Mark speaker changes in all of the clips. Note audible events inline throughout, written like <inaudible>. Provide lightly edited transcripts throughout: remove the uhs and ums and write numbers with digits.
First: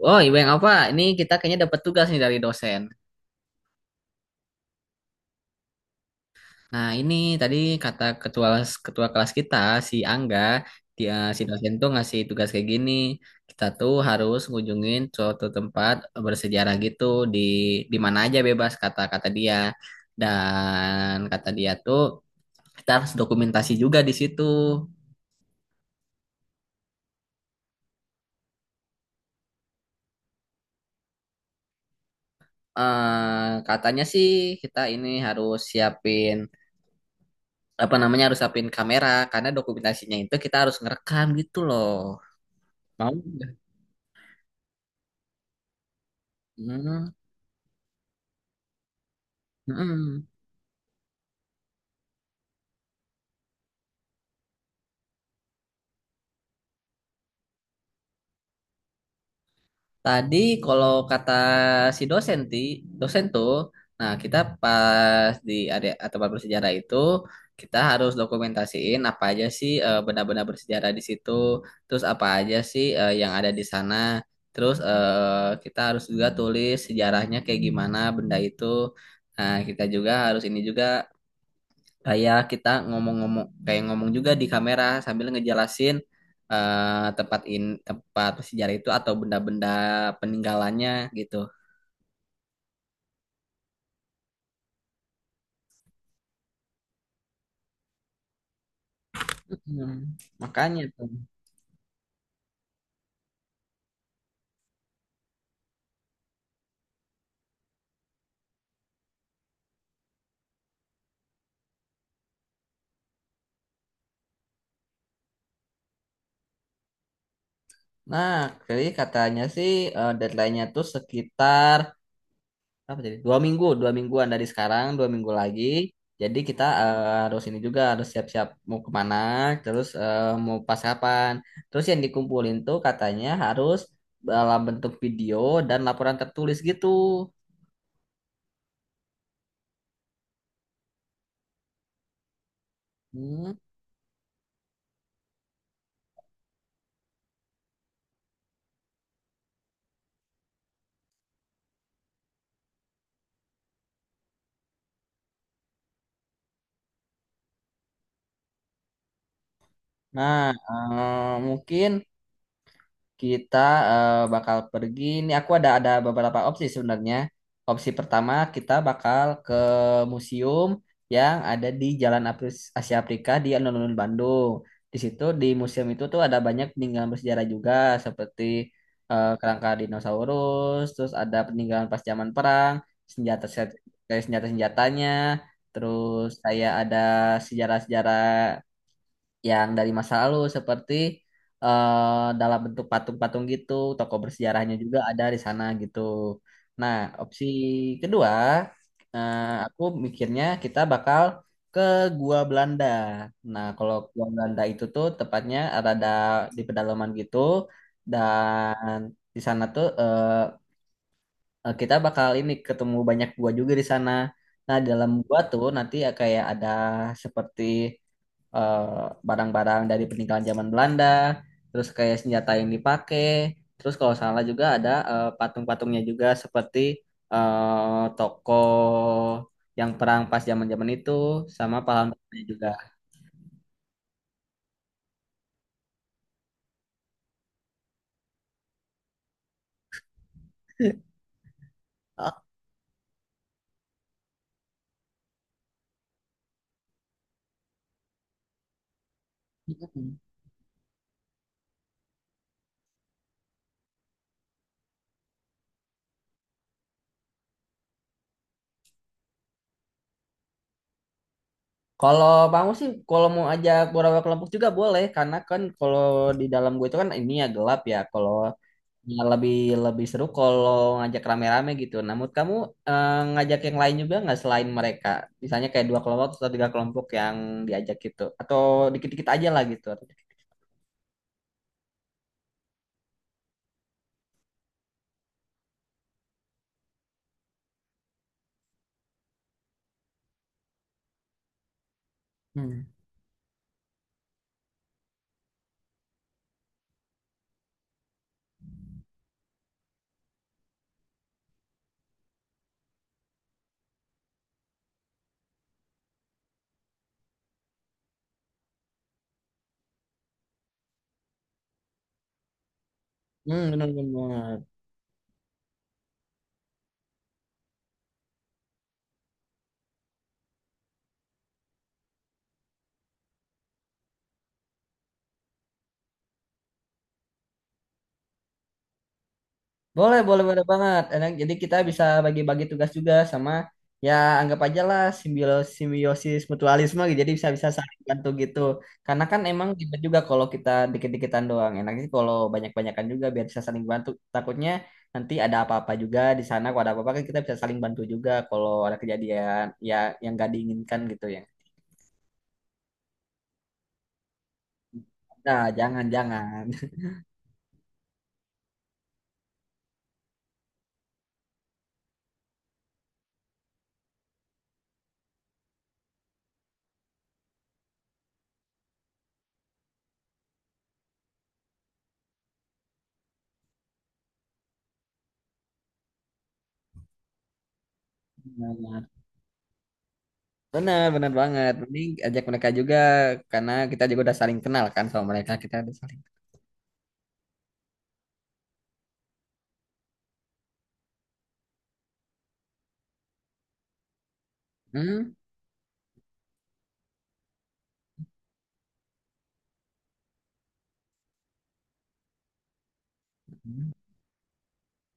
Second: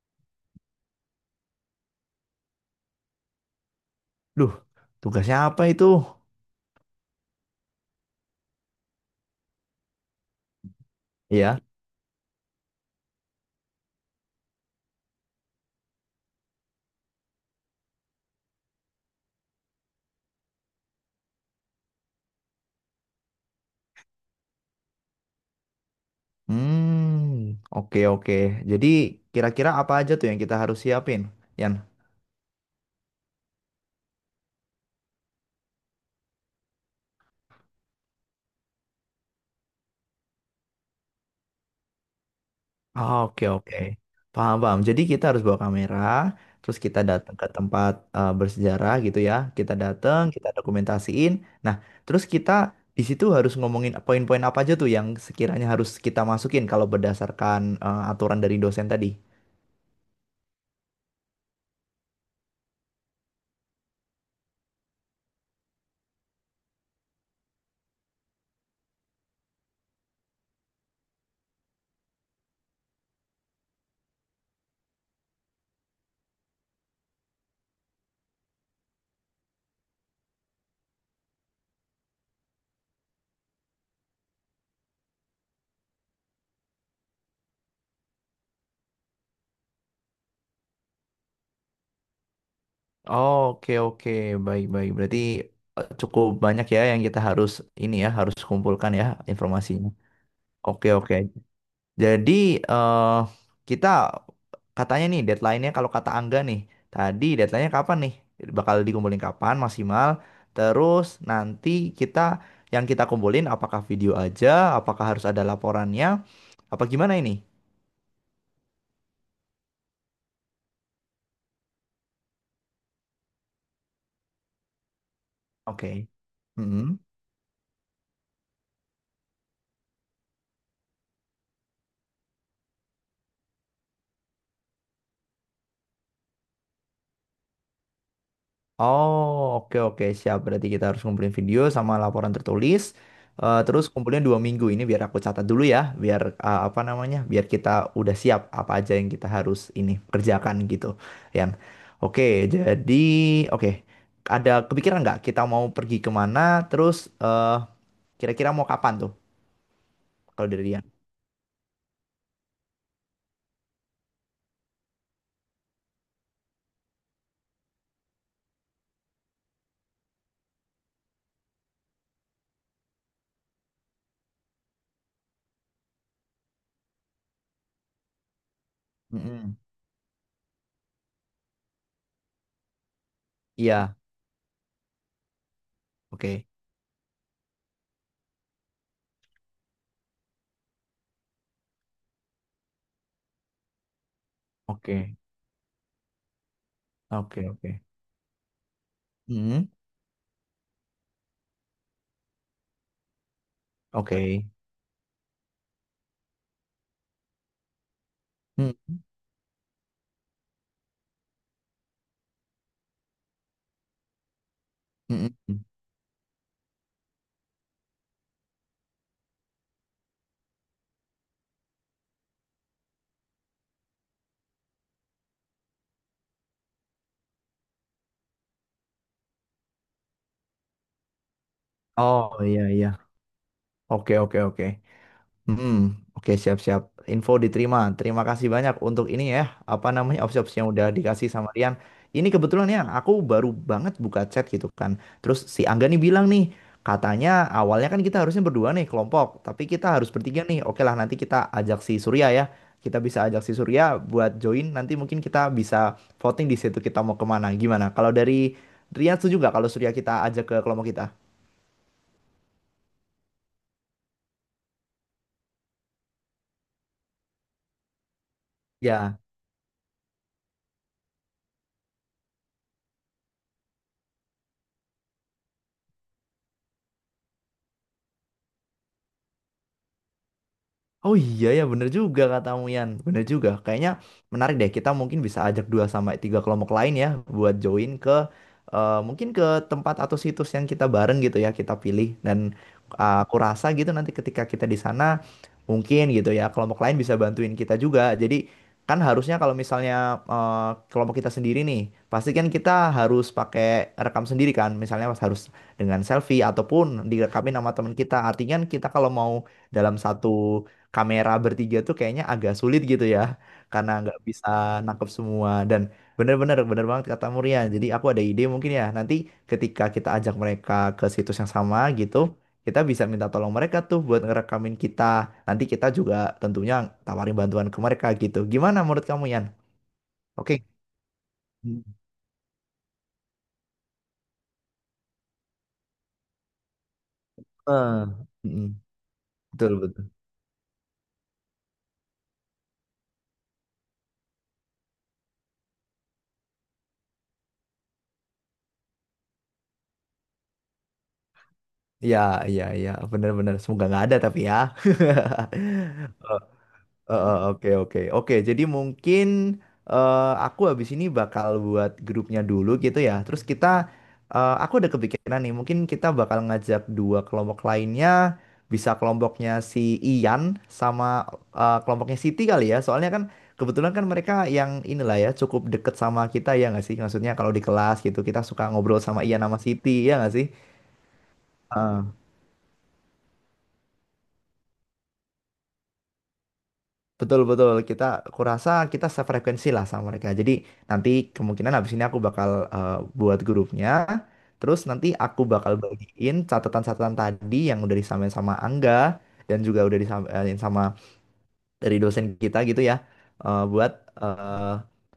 Speaker 1: Oh, Iweng apa? Ini kita kayaknya dapat tugas nih dari dosen.
Speaker 2: Duh, tugasnya apa itu?
Speaker 1: Nah, ini tadi kata ketua ketua kelas kita si Angga, dia si
Speaker 2: Iya.
Speaker 1: dosen tuh ngasih tugas kayak gini. Kita tuh harus ngunjungin suatu tempat bersejarah gitu di di mana aja bebas kata-kata dia. Dan kata dia tuh kita harus dokumentasi juga di situ.
Speaker 2: Hmm, oke oke. Jadi kira-kira apa aja tuh yang kita harus siapin, Yan?
Speaker 1: Katanya sih kita ini harus siapin apa namanya harus siapin kamera karena dokumentasinya itu kita harus ngerekam gitu loh. Mau
Speaker 2: Ah, oke
Speaker 1: nggak?
Speaker 2: oke. Paham paham. Jadi kita harus bawa kamera, terus kita
Speaker 1: Hmm,
Speaker 2: datang ke tempat bersejarah gitu ya. Kita datang,
Speaker 1: hmm.
Speaker 2: kita dokumentasiin. Nah, terus kita di situ harus ngomongin poin-poin apa aja tuh yang sekiranya harus kita masukin kalau berdasarkan aturan dari dosen tadi.
Speaker 1: Tadi kalau kata si dosen tuh, nah kita pas di area atau bersejarah itu kita harus dokumentasiin apa aja sih benda-benda bersejarah di situ, terus apa aja sih yang ada di sana, terus kita harus juga tulis sejarahnya kayak gimana benda itu. Nah, kita juga harus ini juga kayak kita ngomong-ngomong kayak ngomong juga di kamera sambil ngejelasin tempat sejarah itu atau benda-benda peninggalannya gitu.
Speaker 2: Oh, oke, oke, baik, baik. Berarti cukup banyak ya yang kita harus ini ya, harus kumpulkan ya informasinya.
Speaker 1: Hmm, makanya
Speaker 2: Oke,
Speaker 1: tuh.
Speaker 2: oke. Jadi eh kita katanya nih deadline-nya kalau kata Angga nih, tadi deadline-nya kapan nih? Bakal dikumpulin kapan maksimal? Terus nanti kita yang kita kumpulin apakah video aja, apakah harus ada laporannya, apa gimana ini?
Speaker 1: Nah, jadi katanya sih deadline-nya tuh sekitar apa jadi 2 minggu 2 mingguan dari sekarang 2 minggu lagi,
Speaker 2: Oke.
Speaker 1: jadi kita
Speaker 2: Mm-mm.
Speaker 1: harus ini juga harus siap-siap mau kemana, terus mau pas kapan, terus yang dikumpulin tuh katanya harus dalam bentuk video dan laporan tertulis gitu.
Speaker 2: Oh, oke oke siap. Berarti kita harus ngumpulin video sama laporan tertulis.
Speaker 1: Hmm.
Speaker 2: Terus kumpulin dua minggu ini biar aku catat dulu ya, biar apa namanya, biar kita udah siap apa aja yang kita harus ini kerjakan gitu. Yan, oke. Jadi oke, ada kepikiran nggak kita mau pergi kemana? Terus eh, kira-kira mau kapan tuh
Speaker 1: Nah,
Speaker 2: kalau dari Yan?
Speaker 1: mungkin kita bakal pergi. Ini aku ada beberapa opsi sebenarnya. Opsi pertama kita bakal ke museum yang ada di Jalan Asia Afrika di alun-alun Bandung. Di situ di museum itu tuh ada banyak peninggalan bersejarah juga seperti
Speaker 2: Mm-mm.
Speaker 1: kerangka dinosaurus, terus ada peninggalan pas zaman perang, senjata,
Speaker 2: Iya,
Speaker 1: kayak senjata senjatanya, terus
Speaker 2: oke,
Speaker 1: kayak ada sejarah-sejarah yang dari masa lalu seperti dalam bentuk patung-patung gitu, tokoh bersejarahnya juga
Speaker 2: oke,
Speaker 1: ada di sana gitu. Nah,
Speaker 2: oke,
Speaker 1: opsi
Speaker 2: oke.
Speaker 1: kedua, eh,
Speaker 2: Mm-mm.
Speaker 1: aku mikirnya kita bakal ke Gua Belanda. Nah, kalau
Speaker 2: Oke.
Speaker 1: Gua Belanda itu tuh tepatnya ada di pedalaman gitu, dan
Speaker 2: Mm-mm.
Speaker 1: di sana tuh kita bakal ini ketemu banyak gua juga di sana. Nah, dalam gua tuh
Speaker 2: Mm-mm.
Speaker 1: nanti ya kayak ada seperti eh, barang-barang dari peninggalan zaman Belanda, terus kayak senjata yang dipakai, terus kalau salah juga ada patung-patungnya juga seperti tokoh yang perang pas zaman-zaman itu, sama
Speaker 2: Oh,
Speaker 1: pahlawan-pahlawannya juga.
Speaker 2: iya, iya, oke, oke, oke. Hmm, oke siap-siap. Info diterima. Terima kasih banyak untuk ini ya. Apa namanya opsi-opsi yang udah dikasih sama Rian. Ini
Speaker 1: Oh,
Speaker 2: kebetulan ya, aku baru banget buka chat gitu kan. Terus si Angga nih bilang nih, katanya awalnya kan kita harusnya berdua nih kelompok, tapi kita harus
Speaker 1: mm.
Speaker 2: bertiga nih. Oke lah, nanti kita ajak si Surya ya. Kita bisa ajak si Surya buat join. Nanti mungkin kita bisa voting di situ kita mau kemana. Gimana? Kalau dari Rian setuju nggak kalau Surya kita ajak ke kelompok kita?
Speaker 1: Kalau bangun sih, kalau mau ajak beberapa kelompok juga boleh, karena kan kalau di dalam gue itu kan ini ya gelap ya. Kalau
Speaker 2: Ya.
Speaker 1: ya, lebih lebih seru kalau ngajak rame-rame gitu. Namun kamu eh, ngajak yang lain juga nggak selain mereka? Misalnya kayak dua kelompok atau tiga kelompok yang diajak gitu, atau dikit-dikit aja lah gitu.
Speaker 2: Oh, iya ya, bener juga katamu, Yan. Bener juga. Kayaknya menarik deh. Kita mungkin bisa ajak dua sampai tiga kelompok lain ya, buat join ke mungkin ke tempat atau situs yang kita bareng gitu ya, kita pilih. Dan
Speaker 1: Hmm,
Speaker 2: aku rasa gitu nanti ketika kita di sana, mungkin gitu ya, kelompok lain bisa bantuin kita juga. Jadi kan harusnya kalau misalnya kelompok kita sendiri nih, pasti kan kita harus pakai rekam sendiri kan, misalnya harus dengan selfie, ataupun direkamin sama teman kita. Artinya kan kita kalau mau dalam satu kamera bertiga tuh kayaknya agak sulit gitu ya,
Speaker 1: hmm,
Speaker 2: karena nggak bisa
Speaker 1: benar-benar.
Speaker 2: nangkep semua. Dan bener-bener, bener banget kata Murian, jadi aku ada ide mungkin ya, nanti ketika kita ajak mereka ke situs yang sama gitu, kita bisa minta tolong mereka tuh buat ngerekamin kita, nanti kita juga tentunya tawarin bantuan ke mereka gitu. Gimana menurut kamu, Yan?
Speaker 1: Boleh, boleh,
Speaker 2: Oke.
Speaker 1: boleh banget. Enak. Jadi kita
Speaker 2: Hmm.
Speaker 1: bisa bagi-bagi tugas juga sama ya, anggap aja lah simbiosis, simbiosis mutualisme gitu. Jadi bisa-bisa saling
Speaker 2: Eh,
Speaker 1: bantu gitu.
Speaker 2: mm
Speaker 1: Karena kan emang
Speaker 2: betul
Speaker 1: ribet
Speaker 2: betul,
Speaker 1: juga kalau kita dikit-dikitan doang. Enaknya sih kalau banyak-banyakan juga biar bisa saling bantu. Takutnya nanti ada apa-apa juga di sana. Kalau ada apa-apa kan kita bisa saling bantu juga kalau ada kejadian ya, yang gak diinginkan gitu ya.
Speaker 2: ya, ya, ya, bener-bener, semoga nggak ada tapi ya. <laughs>
Speaker 1: Nah, jangan-jangan.
Speaker 2: Oke, oke, oke. Jadi mungkin aku habis ini bakal buat grupnya dulu gitu ya. Terus, aku ada kepikiran nih. Mungkin kita bakal ngajak dua kelompok lainnya. Bisa kelompoknya si Ian sama kelompoknya Siti kali ya. Soalnya kan kebetulan kan mereka yang inilah ya cukup deket sama kita ya nggak sih? Maksudnya kalau di kelas gitu kita suka ngobrol
Speaker 1: Benar, <laughs>
Speaker 2: sama Ian sama Siti ya nggak
Speaker 1: benar benar banget. Mending
Speaker 2: sih?
Speaker 1: ajak mereka juga karena kita juga udah saling kenal kan sama mereka. Kita udah saling.
Speaker 2: Betul betul, kita kurasa kita sefrekuensi lah sama mereka. Jadi nanti kemungkinan habis ini aku bakal eh, buat grupnya. Terus nanti
Speaker 1: Hmm,
Speaker 2: aku bakal bagiin catatan-catatan tadi yang udah disamain sama Angga dan juga udah disamain sama dari dosen kita gitu ya,
Speaker 1: hmm.
Speaker 2: buat eh,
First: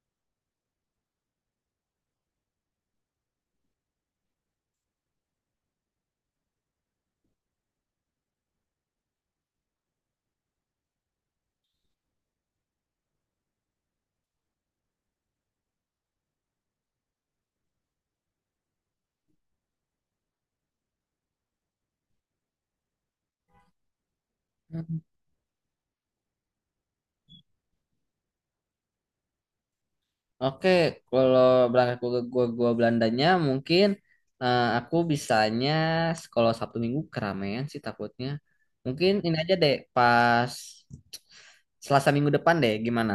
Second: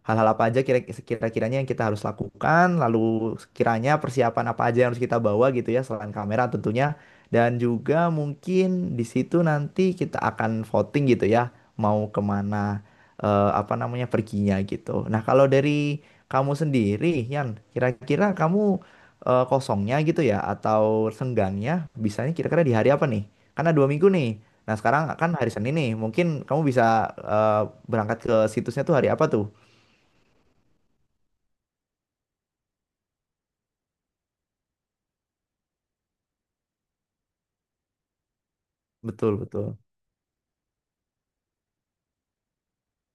Speaker 2: hal-hal apa aja kira-kiranya yang kita harus lakukan, lalu kiranya persiapan apa aja yang harus kita bawa gitu ya, selain kamera tentunya. Dan juga mungkin di situ nanti kita akan voting gitu ya mau kemana, apa namanya, perginya gitu. Nah, kalau dari kamu sendiri Yan, kira-kira kamu kosongnya gitu ya, atau senggangnya bisanya kira-kira di hari apa nih? Karena dua minggu nih. Nah,
Speaker 1: Hmm.
Speaker 2: sekarang kan hari Senin nih. Mungkin kamu bisa eh, berangkat ke situsnya tuh hari apa tuh?
Speaker 1: Oke, kalau berangkat ke gua Belandanya mungkin aku bisanya kalau Sabtu Minggu keramaian sih takutnya. Mungkin ini
Speaker 2: Betul,
Speaker 1: aja deh
Speaker 2: betul.
Speaker 1: pas Selasa minggu depan deh, gimana?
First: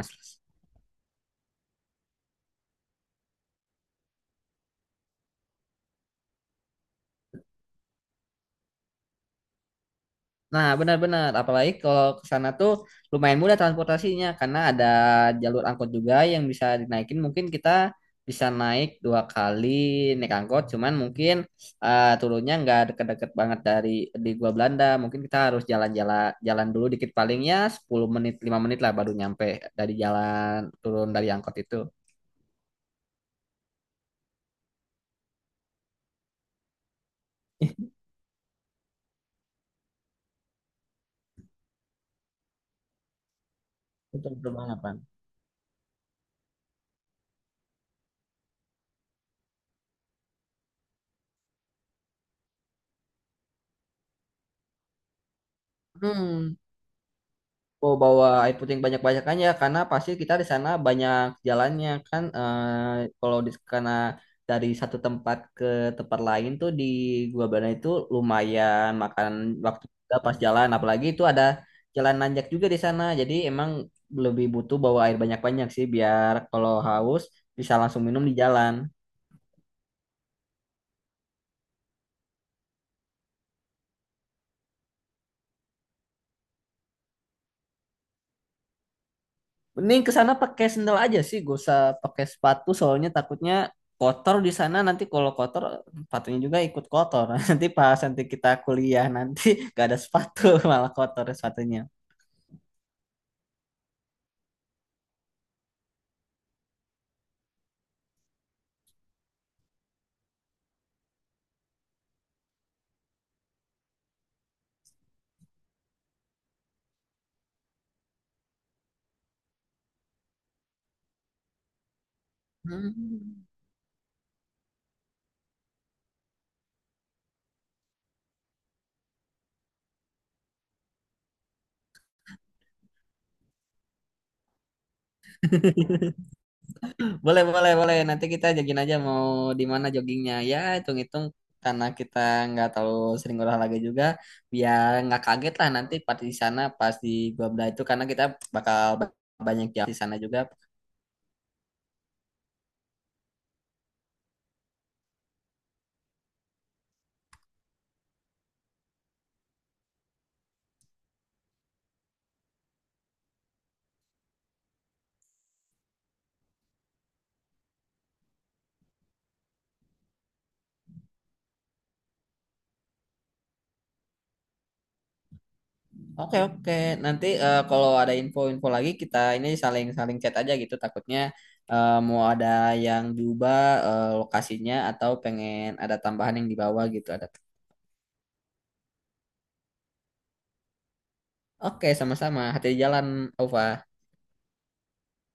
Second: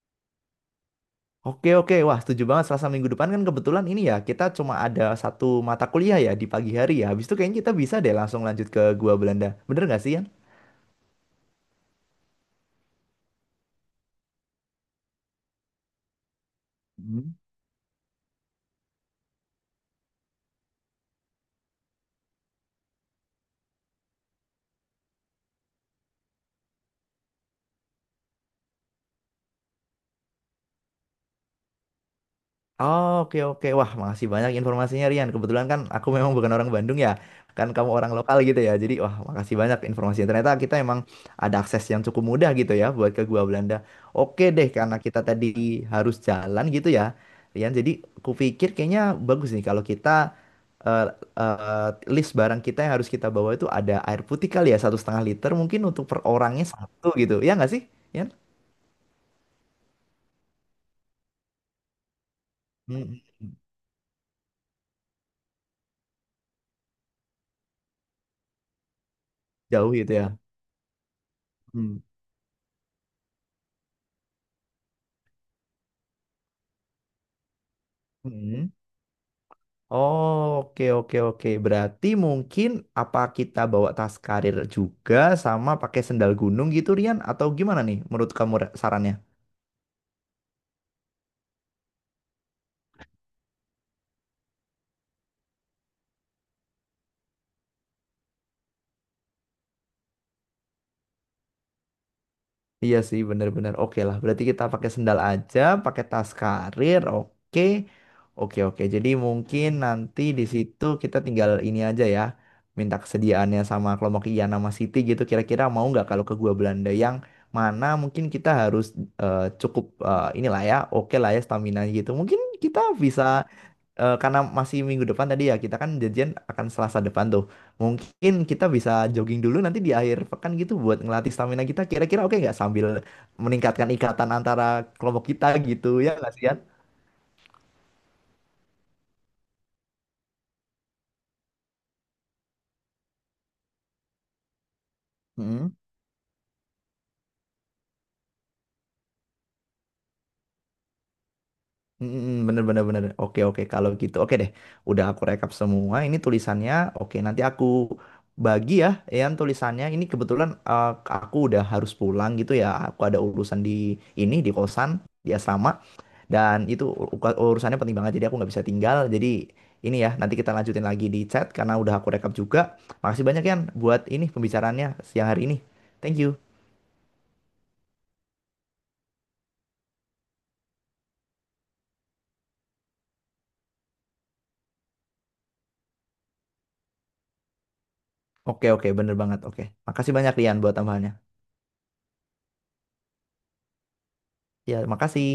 Speaker 2: Oke, oke. Wah, setuju banget. Selasa minggu depan kan kebetulan ini ya, kita cuma ada satu mata kuliah ya di pagi hari ya. Habis itu kayaknya kita bisa deh langsung lanjut ke Gua Belanda. Bener nggak sih,
Speaker 1: Nah, benar-benar. Apalagi kalau ke sana tuh lumayan mudah transportasinya karena ada jalur angkot juga yang bisa dinaikin.
Speaker 2: Yan?
Speaker 1: Mungkin kita bisa naik dua kali naik angkot, cuman mungkin turunnya nggak deket-deket banget dari di gua Belanda. Mungkin kita harus jalan dulu dikit, palingnya 10 menit, 5 menit lah baru nyampe dari jalan turun dari angkot itu.
Speaker 2: Oh, oke oke, wah makasih banyak informasinya, Rian. Kebetulan kan aku memang bukan orang Bandung ya, kan kamu orang lokal gitu ya. Jadi wah, makasih banyak informasinya. Ternyata kita emang ada akses yang cukup mudah gitu ya buat ke Gua Belanda.
Speaker 1: Betul
Speaker 2: Oke
Speaker 1: betul
Speaker 2: deh,
Speaker 1: banget, Pan.
Speaker 2: karena kita tadi harus jalan gitu ya, Rian. Jadi kupikir kayaknya bagus nih kalau kita eh, eh, list barang kita yang harus kita bawa itu ada air putih, kali ya satu setengah liter mungkin untuk per
Speaker 1: Hmm.
Speaker 2: orangnya satu gitu. Ya nggak sih,
Speaker 1: Oh, bawa
Speaker 2: Rian?
Speaker 1: air putih yang banyak-banyakannya karena pasti kita di sana banyak jalannya kan,
Speaker 2: Hmm.
Speaker 1: kalau di karena dari satu tempat ke tempat lain tuh di Gua Bana itu lumayan makan waktu
Speaker 2: Jauh gitu
Speaker 1: juga
Speaker 2: ya.
Speaker 1: pas jalan, apalagi itu ada
Speaker 2: Hmm.
Speaker 1: jalan nanjak juga di sana, jadi emang lebih butuh bawa air banyak-banyak sih biar kalau haus bisa langsung minum di
Speaker 2: Hmm.
Speaker 1: jalan.
Speaker 2: Oke, oke, oke. Berarti mungkin apa kita bawa tas karir juga, sama pakai sendal gunung gitu, Rian? Atau gimana nih menurut kamu, sarannya?
Speaker 1: Mending ke sana pakai sendal aja sih, gak usah pakai sepatu soalnya takutnya kotor di sana, nanti kalau kotor sepatunya juga ikut kotor. <laughs> Nanti pas nanti kita kuliah nanti <laughs> gak ada sepatu <laughs> malah kotor sepatunya.
Speaker 2: Iya sih, bener-bener. Oke lah, berarti kita pakai sendal aja, pakai tas karir. Oke, oke, oke. Jadi mungkin nanti di situ kita tinggal ini aja ya, minta kesediaannya sama kelompok Ian sama Siti gitu. Kira-kira mau nggak kalau ke Gua Belanda, yang mana mungkin kita harus cukup inilah ya, oke lah ya stamina gitu. Mungkin kita bisa
Speaker 1: Hmm.
Speaker 2: karena masih minggu depan tadi ya, kita kan janjian akan Selasa depan tuh. Mungkin kita bisa jogging dulu nanti di akhir pekan gitu buat ngelatih stamina kita. Kira-kira oke nggak, sambil meningkatkan ikatan antara kelompok kita gitu, ya
Speaker 1: <laughs>
Speaker 2: nggak sih Yan?
Speaker 1: Boleh, boleh, boleh. Nanti kita jogging aja, mau di mana joggingnya. Ya, hitung-hitung karena kita nggak terlalu sering olahraga juga, biar nggak kaget lah
Speaker 2: Mm-mm.
Speaker 1: nanti pas di sana, pas di Gua Bela itu karena kita bakal banyak jam di sana juga.
Speaker 2: Mm-mm. Bener bener bener. Oke, oke, kalau gitu oke deh. Udah aku rekap semua. Ini tulisannya. Oke, nanti aku bagi ya Yan tulisannya. Ini kebetulan aku udah harus pulang gitu ya. Aku ada urusan di ini, di kosan, di asrama. Dan itu urusannya penting banget, jadi aku nggak bisa tinggal. Jadi ini ya, nanti kita lanjutin lagi di chat karena udah aku rekap juga. Makasih banyak Yan buat ini pembicaraannya siang hari ini. Thank
Speaker 1: Oke
Speaker 2: you.
Speaker 1: oke, nanti kalau ada info-info lagi kita ini saling-saling chat aja gitu, takutnya mau ada yang diubah lokasinya atau pengen ada tambahan yang dibawa gitu ada.
Speaker 2: Oke, oke, bener banget. Oke, makasih banyak Rian buat tambahannya.
Speaker 1: Oke, sama-sama, hati di jalan Ova.
Speaker 2: Ya, makasih.